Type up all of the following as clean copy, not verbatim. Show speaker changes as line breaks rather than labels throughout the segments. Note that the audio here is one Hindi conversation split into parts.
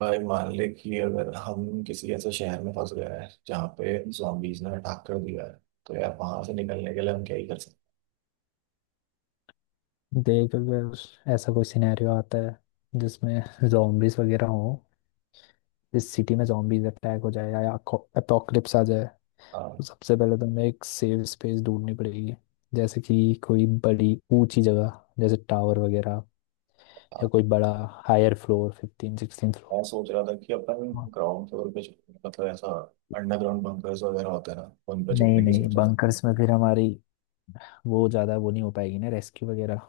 भाई मान ले कि अगर हम किसी ऐसे शहर में फंस गए हैं जहाँ पे zombies ने अटैक कर दिया है, तो यार वहां से निकलने के लिए हम क्या ही कर सकते
देख, अगर ऐसा कोई सिनेरियो आता है जिसमें जॉम्बीज वगैरह हो। जिस सिटी में जॉम्बीज अटैक हो जाए या अपोकलिप्स आ जाए,
हैं।
तो
हाँ,
सबसे पहले तो हमें एक सेफ स्पेस ढूंढनी पड़ेगी। जैसे कि कोई बड़ी ऊंची जगह, जैसे टावर वगैरह,
हाँ,
या कोई बड़ा हायर फ्लोर, फिफ्टीन सिक्सटीन
मैं
फ्लोर
सोच रहा था कि अपन ग्राउंड फ्लोर पे मतलब ऐसा अंडरग्राउंड बंकर्स वगैरह होते हैं ना, उन पे
नहीं
छुपने की
नहीं,
सोच रहा था।
बंकर्स में फिर हमारी वो ज़्यादा वो नहीं हो पाएगी ना, रेस्क्यू वगैरह।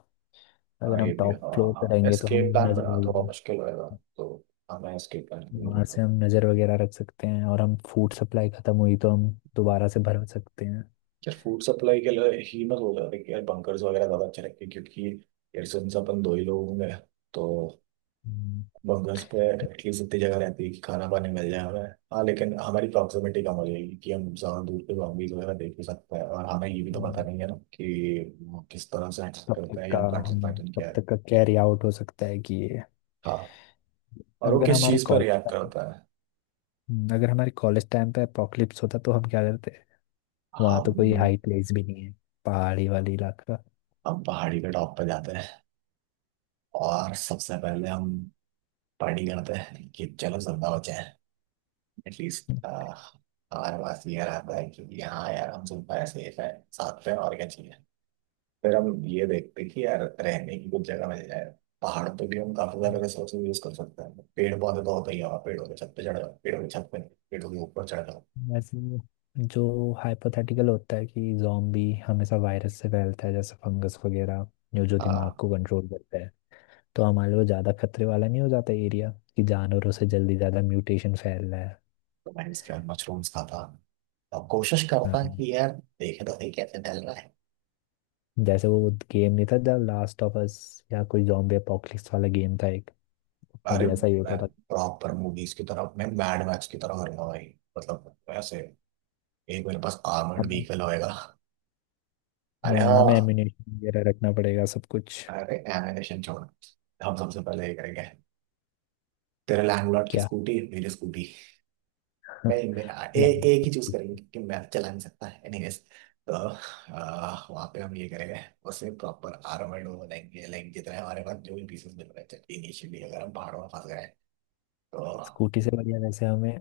हाँ
अगर हम
ये भी है।
टॉप
हाँ
फ्लोर पे
हाँ,
रहेंगे तो हम
एस्केप प्लान
नजर
बना
हो
थोड़ा
जाएगा।
मुश्किल होएगा। तो हमें एस्केप प्लान की
वहां
जरूरत है।
से हम नज़र वगैरह रख सकते हैं, और हम फूड सप्लाई खत्म हुई तो हम दोबारा से भरा सकते हैं।
यार फूड सप्लाई के लिए ही मैं सोच रहा था कि यार बंकर्स वगैरह ज़्यादा अच्छे रहेंगे, क्योंकि यार सिंस अपन दो ही लोग होंगे, तो
हम्म।
बस घर पे एटलीस्ट इतनी जगह रहती है कि खाना पानी मिल जाए हमें। हाँ, लेकिन हमारी प्रॉक्सिमिटी कम हो जाएगी कि हम ज्यादा दूर पे zombies वगैरह देख भी सकते हैं, और हमें ये भी तो पता
हम्म।
नहीं है ना कि वो किस तरह से एक्ट
तब तक
करता है या
का
उनका एक्शन
हम
पैटर्न
तब
क्या है।
तक का कैरी आउट हो सकता है कि ये।
हाँ, और वो
अगर
किस
हमारे
चीज पर
कॉलेज
रिएक्ट
टाइम
करता है।
अगर हमारे कॉलेज टाइम पे अपोकलिप्स होता तो हम क्या करते। वहाँ तो कोई हाई
हम
प्लेस भी नहीं है, पहाड़ी वाली इलाका।
हम पहाड़ी के टॉप पर जाते हैं, और सबसे पहले हम पार्टी करते हैं कि चलो जिंदा बचे हैं। एटलीस्ट हमारे पास ये रहता है कि हाँ यार, हम जिंदा है, सेफ है, साथ में, और क्या चाहिए। फिर हम ये देखते कि यार रहने की कुछ जगह मिल जाए। पहाड़ पे भी हम काफी सारे रिसोर्स यूज कर सकते हैं, पेड़ पौधे तो होते ही हैं वहाँ, पेड़ों के छत पे चढ़ जाओ, पेड़ों की छत पे नहीं, पेड़ों के ऊपर चढ़ जाओ।
वैसे जो हाइपोथेटिकल होता है कि जॉम्बी हमेशा वायरस से फैलता है, जैसे फंगस वगैरह, जो जो दिमाग
हाँ,
को कंट्रोल करता, तो हमारे लिए ज़्यादा खतरे वाला नहीं हो जाता एरिया, कि जानवरों से जल्दी ज़्यादा म्यूटेशन फैल रहा है।
तो मैं इसके बाद मशरूम्स खाता, अब कोशिश करता
हम्म।
कि यार देखे तो सही कैसे ढल रहा है।
जैसे वो गेम नहीं था, जब लास्ट ऑफ अस या कोई जॉम्बी अपोकलिप्स वाला गेम था एक, उसमें
अरे
भी ऐसा ही होता
मैं
था।
प्रॉपर मूवीज की तरफ, मैं मैड मैक्स की तरफ करूंगा भाई। मतलब वैसे एक मेरे पास आर्मर्ड
हमें
व्हीकल होएगा। अरे
हाँ, हमें
हाँ।
एम्यूनेशन वगैरह रखना पड़ेगा सब कुछ।
अरे एनिमेशन छोड़, हम सबसे पहले ये करेंगे, तेरे लैंडलॉर्ड की
क्या?
स्कूटी मेरी स्कूटी। नहीं मैं, ए,
लैंड-
एक ही चूज करेंगे क्योंकि मैप चला नहीं सकता है एनीवेज। तो वहाँ पे हम ये करेंगे, उसमें प्रॉपर आर्मर्ड हो जाएंगे, लाइक जितने हमारे पास जो भी पीसेस मिल रहे थे इनिशियली, अगर हम पहाड़ों में फंस गए तो।
स्कूटी से बढ़िया वैसे हमें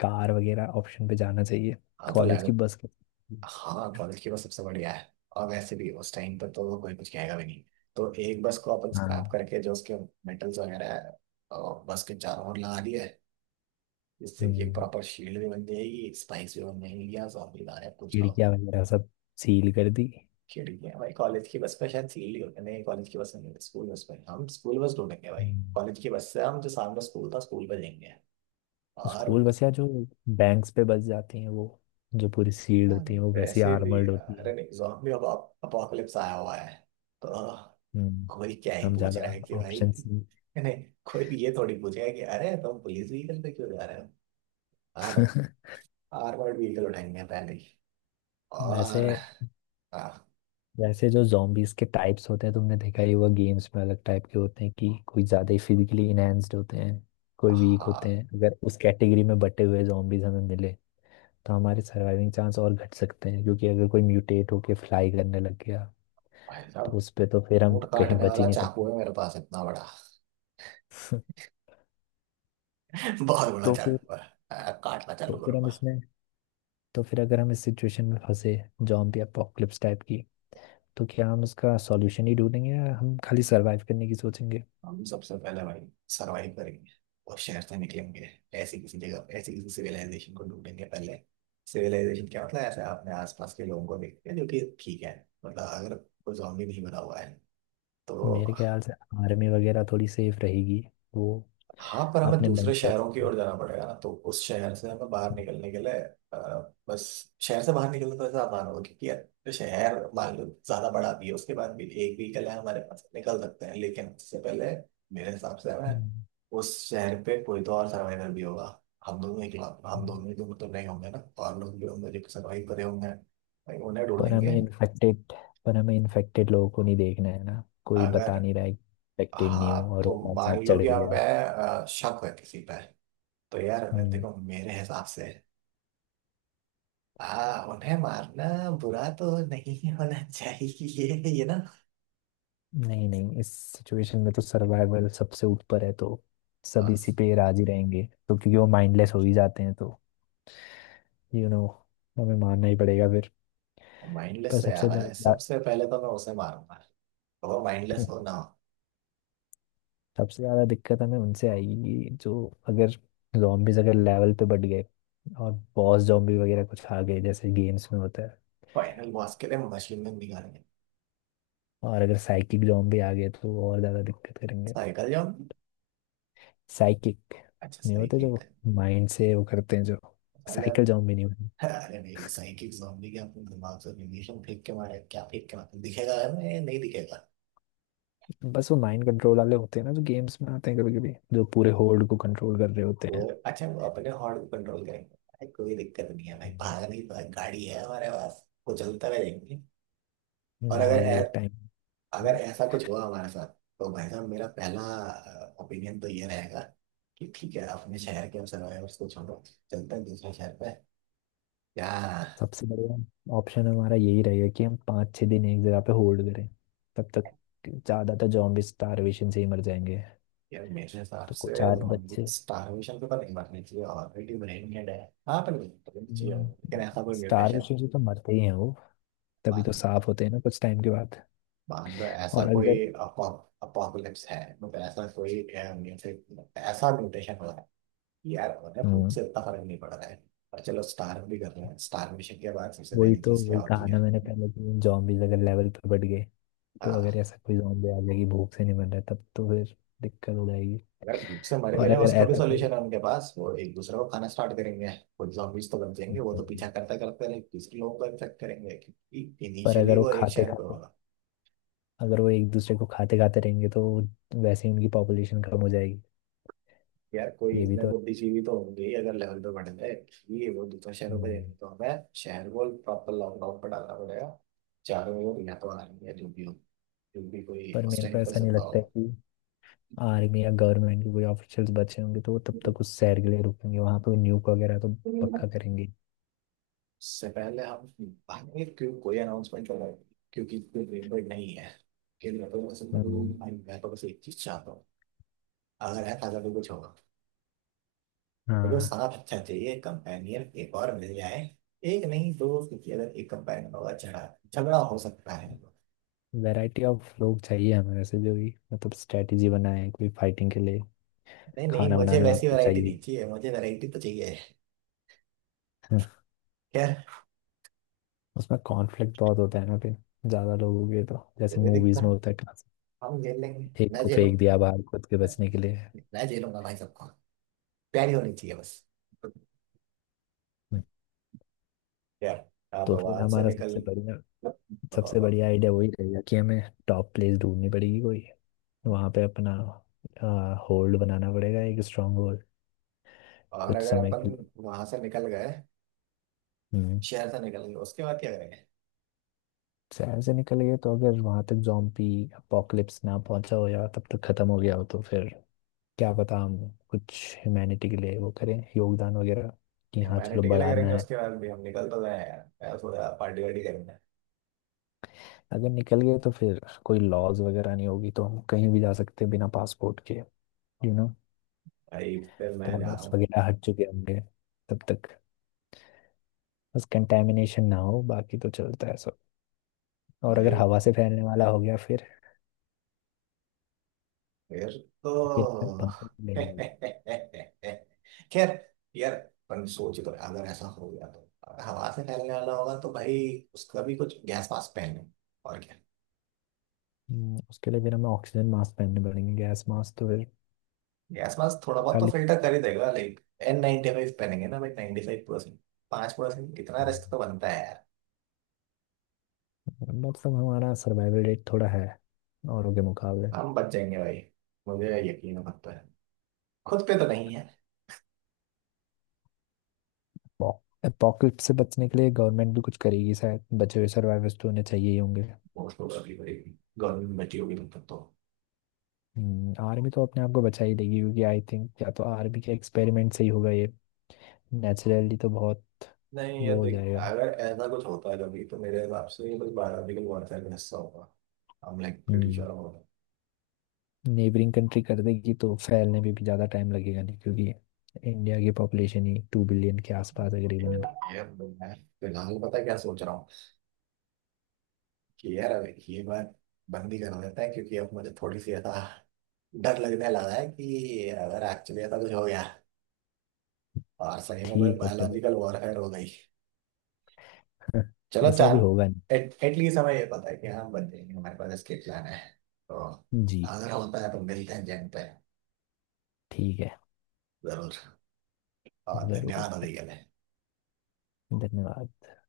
कार वगैरह ऑप्शन पे जाना चाहिए।
हाँ तो
कॉलेज
लैंड,
की बस के।
हाँ बल्कि की वो सबसे बढ़िया है, और वैसे भी उस टाइम पर तो कोई कुछ कहेगा भी नहीं। तो एक बस को अपन स्क्रैप
हाँ।
करके जो उसके मेटल्स वगैरह है और बस के चारों ओर लगा दिया है, जिससे कि
हम्म,
प्रॉपर शील्ड भी बन जाएगी, स्पाइस भी बन जाएगी, या जॉम्बी आ रहे हैं, पूछ लो।
खिड़कियाँ वगैरह सब सील कर दी।
खिड़की है भाई कॉलेज की बस पे शायद सील्ड ही होते हैं। नहीं, कॉलेज की बस में नहीं होती, स्कूल बस पे। हम स्कूल बस ढूंढेंगे भाई।
हम्म।
कॉलेज की बस से हम जो सामने स्कूल था, स्कूल पे जाएंगे। और
स्कूल बस यार, जो बैंक्स पे बस जाती हैं वो, जो पूरी सील्ड
हाँ,
होती हैं, वो वैसे ही
वैसे भी
आर्मर्ड होती
अरे
हैं।
नहीं, जॉम्बी अब अपोकलिप्स आया हुआ है, तो
हम्म।
कोई क्या ही
हम
पूछ रहा
ज्यादा
है कि भाई
ऑप्शंस नहीं।
नहीं, कोई भी ये थोड़ी पूछेगा कि अरे तुम पुलिस व्हीकल पे क्यों जा रहे हो। हाँ तुम, आर्मर्ड व्हीकल उठाएंगे पहले ही।
वैसे
और हाँ।
वैसे जो zombies के टाइप्स होते हैं, तुमने देखा ही होगा गेम्स में, अलग टाइप के होते हैं कि कोई ज्यादा ही फिजिकली इनहेंस्ड होते हैं, कोई वीक होते
हाँ,
हैं। अगर उस कैटेगरी में बटे हुए zombies हमें मिले, तो हमारे सर्वाइविंग चांस और घट सकते हैं, क्योंकि अगर कोई म्यूटेट होके फ्लाई करने लग गया
भाई
तो
साहब
उस पे तो फिर हम
ऊँट
कहीं
काटने
बच ही
वाला
नहीं सकते।
चाकू है मेरे पास इतना बड़ा, बहुत बड़ा
तो फिर
जानवर। काटना
तो
चालू
फिर हम
करूंगा।
इसमें तो फिर अगर हम इस सिचुएशन में फंसे, जॉम्बी अपोकलिप्स टाइप की, तो क्या हम उसका सॉल्यूशन ही ढूंढेंगे या हम खाली सरवाइव करने की सोचेंगे?
हम सबसे पहले भाई सरवाइव करेंगे, और शहर से निकलेंगे। ऐसी किसी जगह, ऐसी किसी सिविलाइजेशन को ढूंढेंगे पहले। सिविलाइजेशन क्या मतलब ऐसे अपने आसपास के लोगों को देखते हैं जो कि ठीक है, मतलब अगर कोई जॉम्बी नहीं बना हुआ है तो।
मेरे ख्याल से आर्मी वगैरह थोड़ी सेफ रहेगी, वो
हाँ पर हमें
अपने मन
दूसरे
पर।
शहरों की ओर जाना पड़ेगा ना, तो उस शहर से हमें बाहर निकलने के लिए, बस शहर से बाहर निकलने तो ऐसा आसान होगा क्योंकि यार शहर मान लो ज्यादा बड़ा भी है, उसके बाद भी एक व्हीकल है हमारे पास, निकल सकते हैं। लेकिन उससे पहले मेरे हिसाब से हमें,
हम्म,
उस शहर पे कोई तो और सर्वाइवर भी होगा। हम दोनों ही, हम
हम्म।
दोनों ही दोनों तो नहीं होंगे ना, और लोग भी होंगे जो सर्वाइव करे होंगे। भाई उन्हें
पर हमें
ढूंढेंगे।
इन्फेक्टेड पर हमें इन्फेक्टेड लोगों को नहीं देखना है ना, कोई
अगर,
बता नहीं रहा है इन्फेक्टेड नहीं
हाँ
हूँ और
तो
वो हमारे साथ
मान लो
चढ़
कि अब
गया।
मैं, शक है किसी पर, तो यार
हम्म,
देखो मेरे हिसाब से हाँ, उन्हें मारना बुरा तो नहीं होना चाहिए ये ना।
नहीं नहीं, इस सिचुएशन में तो सर्वाइवल सबसे ऊपर है, तो सब इसी पे राजी रहेंगे। तो क्योंकि वो माइंडलेस हो ही जाते हैं, तो यू नो, हमें मानना ही पड़ेगा फिर।
माइंडलेस
पर
से आ
सबसे
रहा है,
ज्यादा।
सबसे पहले तो मैं उसे मारूंगा, तो वो माइंडलेस
हम्म,
हो ना हो।
सबसे ज्यादा दिक्कत हमें उनसे आएगी, कि जो, अगर zombies अगर लेवल पे बढ़ गए और बॉस जॉम्बी वगैरह कुछ आ गए जैसे गेम्स में होता है,
फाइनल बॉस के लिए मशीन में निकालेंगे।
और अगर साइकिक जॉम्बी आ गए तो और ज्यादा दिक्कत करेंगे।
Cycle zombie?
साइकिक।
अच्छा
नहीं होते
साइकिल
जो
कर,
माइंड से वो करते हैं जो।
अरे
साइकिल जॉम्बी नहीं होते,
अरे नहीं, साइकिल जॉम्बी के अपने दिमाग से रेडिएशन फेंक के मारे, क्या फेंक के मारे दिखेगा, मैं नहीं दिखेगा।
बस वो माइंड कंट्रोल वाले होते हैं ना, जो गेम्स में आते हैं कभी कभी, जो पूरे होल्ड को कंट्रोल कर रहे होते
तो
हैं।
अच्छा वो अपने हॉर्न को कंट्रोल करेंगे भाई, कोई दिक्कत नहीं है भाई,
हम्म।
भागने की गाड़ी है हमारे पास, वो चलता रहेंगे। और
गाड़ी
अगर,
भी एक टाइम।
ऐसा कुछ हुआ हमारे साथ तो भाई साहब मेरा पहला ओपिनियन तो ये रहेगा कि ठीक है, अपने शहर के सर्वाइवर्स को छोड़ो, चलते हैं दूसरे शहर पे। क्या?
सबसे बढ़िया ऑप्शन हमारा यही रहेगा कि हम 5 6 दिन एक जगह पे होल्ड करें। तब तक ज़्यादातर जॉम्बी स्टारवेशन से ही मर जाएंगे।
यार मेरे हिसाब
तो कुछ
से
आठ
जोम्बी
बच्चे
स्टारवेशन पे तो नहीं मरनी चाहिए, ऑलरेडी ब्रेन डेड है। हाँ पर मरनी चाहिए उनको। लेकिन ऐसा कोई म्यूटेशन,
स्टारवेशन से तो मरते ही हैं वो, तभी तो
मान
साफ होते हैं ना कुछ टाइम के बाद।
मान लो ऐसा
और
कोई
अगर।
अपोकलिप्स है, मतलब ऐसा कोई म्यूटेशन, ऐसा म्यूटेशन हो, यार मतलब
हम्म,
मुझसे इतना फर्क नहीं पड़ रहा है। पर चलो स्टार भी कर रहे हैं, स्टार मिशन के बाद सबसे पहली चीज क्या
वही
होती
कहा ना
है।
मैंने पहले कि जॉम्बीज अगर लेवल पे बढ़ गए, तो अगर
हाँ,
ऐसा कोई जॉम्बी आ जाएगी भूख से नहीं मर रहा, तब तो फिर दिक्कत हो जाएगी।
अगर भूख से मर
और
गए हैं,
अगर
उसका भी
ऐसा कोई।
सोल्यूशन है उनके पास, वो एक दूसरे को खाना स्टार्ट करेंगे। खुद zombies तो बन जाएंगे, वो तो
हम्म,
पीछा करते करते लाइक दूसरे लोगों को इन्फेक्ट करेंगे क्योंकि
पर
इनिशियली
अगर वो
वो एक
खाते
शहर पे
खाते
होगा।
अगर वो एक दूसरे को खाते खाते रहेंगे तो वो- वैसे ही उनकी पॉपुलेशन कम हो जाएगी।
यार कोई
ये भी
इतने
तो है।
बुद्धिजीवी तो होंगे ही, अगर लेवल पे बढ़ जाए कि वो दूसरे शहरों पे जाएंगे,
हम्म,
तो हमें शहर को प्रॉपर लॉकडाउन पर डालना पड़ेगा। चारों ओर या तो आर्मी या जो भी हो, जो भी कोई
पर
उस
मेरे को
टाइम पर
ऐसा नहीं
जिंदा
लगता है कि आर्मी या गवर्नमेंट के कोई ऑफिशियल्स बचे होंगे तो वो तब तक उस शहर के लिए रुकेंगे। वहां पे न्यूक वगैरह तो पक्का
हो।
करेंगे।
उससे पहले हम भागेंगे क्यों, कोई अनाउंसमेंट कर रहा है क्योंकि कोई ब्रेन ब्रेक नहीं है। कि मैं तो बस,
हम्म,
मैं तो बस एक चीज चाहता हूँ, अगर है ताजा तो कुछ होगा। मुझे
हाँ।
साथ अच्छा चाहिए, कंपेनियन एक और मिल जाए। एक नहीं दो, क्योंकि अगर एक कंपेनियन होगा झगड़ा झगड़ा हो सकता है।
वैरायटी ऑफ लोग चाहिए हमें वैसे, जो भी मतलब स्ट्रेटेजी बनाए कोई फाइटिंग के लिए,
नहीं नहीं,
खाना
मुझे
बनाने वाला
वैसी
तो
वैरायटी
चाहिए।
नहीं चाहिए, मुझे वैरायटी तो चाहिए।
हाँ,
खैर,
उसमें कॉन्फ्लिक्ट बहुत होता है ना फिर, ज्यादा लोग हो गए तो, जैसे
कोई दिक्कत
मूवीज में
नहीं,
होता है कहाँ से
हम झेल लेंगे,
एक
मैं
को फेंक
झेलूंगा।
दिया बाहर खुद के बचने के लिए।
मैं झेलूंगा भाई सबको, प्यारी होनी चाहिए बस। यार आप
तो फिर
आवाज से
हमारा
निकल, बताओ,
सबसे
बताओ।
बढ़िया आइडिया वही रहेगा कि हमें टॉप प्लेस ढूंढनी पड़ेगी कोई, वहां पे अपना होल्ड बनाना पड़ेगा, एक स्ट्रांग होल्ड,
और
कुछ
अगर
समय
अपन
के लिए।
वहां से निकल गए,
हम्म।
शहर से निकल गए, उसके बाद क्या करेंगे।
शहर से निकल गए तो अगर वहां तक जॉम्बी अपोकलिप्स ना पहुंचा हो या तब तक खत्म हो गया हो, तो फिर क्या पता हम कुछ ह्यूमैनिटी के लिए वो करें, योगदान वगैरह, कि हाँ चलो
ह्यूमैनिटी के लिए
बढ़ाना
करेंगे
है।
उसके बाद भी, हम निकल तो गए हैं यार, यार थोड़ा पार्टी वार्टी करेंगे।
अगर निकल गए तो फिर कोई लॉज वगैरह नहीं होगी, तो हम कहीं भी जा सकते हैं बिना पासपोर्ट के, यू नो,
भाई फिर मैं जा रहा
बोनस
हूँ।
वगैरह हट चुके होंगे तब तक। बस कंटेमिनेशन ना हो, बाकी तो चलता है सब। और अगर
भाई
हवा से फैलने वाला हो गया फिर
फिर
फिर मैं
तो
पंखे लेने लगूंगा।
खैर, यार अपन सोच, तो अगर ऐसा हो गया, तो अगर हवा से फैलने वाला होगा तो भाई, उसका भी कुछ गैस मास्क पहने, और क्या।
उसके लिए फिर हमें ऑक्सीजन मास्क पहनने पड़ेंगे, गैस मास्क तो फिर
गैस मास्क थोड़ा बहुत तो
खाली।
फिल्टर कर ही देगा, लाइक N95 पहनेंगे ना भाई, 95%। 5% कितना रिस्क तो बनता है यार।
मतलब हमारा सर्वाइवल रेट थोड़ा है औरों के मुकाबले।
हम बच जाएंगे भाई, मुझे यकीन पड़ता है। खुद पे तो नहीं है।
पॉकेट से बचने के लिए गवर्नमेंट भी कुछ करेगी शायद, बचे हुए सर्वाइवर्स तो उन्हें चाहिए ही होंगे।
वो तो अभी भाई गवर्नमेंट बची होगी तब तक तो।
आर्मी तो अपने आप को बचा ही लेगी, क्योंकि आई थिंक या तो आर्मी के एक्सपेरिमेंट से ही होगा ये। नेचुरली तो बहुत।
नहीं
वो
यार
हो
देख,
जाएगा।
अगर ऐसा कुछ होता है कभी, तो मेरे हिसाब से ये बस बायोलॉजिकल वॉरफेयर का हिस्सा होगा। हम लाइक ब्रिटिश
हम्म।
और,
नेबरिंग कंट्री कर देगी तो फैलने में भी ज़्यादा टाइम लगेगा नहीं, क्योंकि इंडिया की पॉपुलेशन ही 2 बिलियन के आसपास है करीबन अभी।
यार मैं फिलहाल पता है क्या सोच रहा हूँ, कि यार अब ये बात बंद ही कर देते हैं, क्योंकि अब मुझे थोड़ी सी ऐसा डर लगने लगा है, कि अगर एक्चुअली ऐसा कुछ हो गया और सही में कोई
ठीक है चलो,
बायोलॉजिकल वॉरफेयर हो गई। चलो
ऐसा भी
चांद,
होगा।
एट एटलीस्ट हमें ये पता है कि हम बच जाएंगे, हमारे पास एस्केप प्लान है, तो
नहीं जी।
अगर होता है तो मिलते हैं जैन पे।
ठीक है।
जरूर। और
ज़रूर।
धन्यवाद अभी के लिए।
धन्यवाद।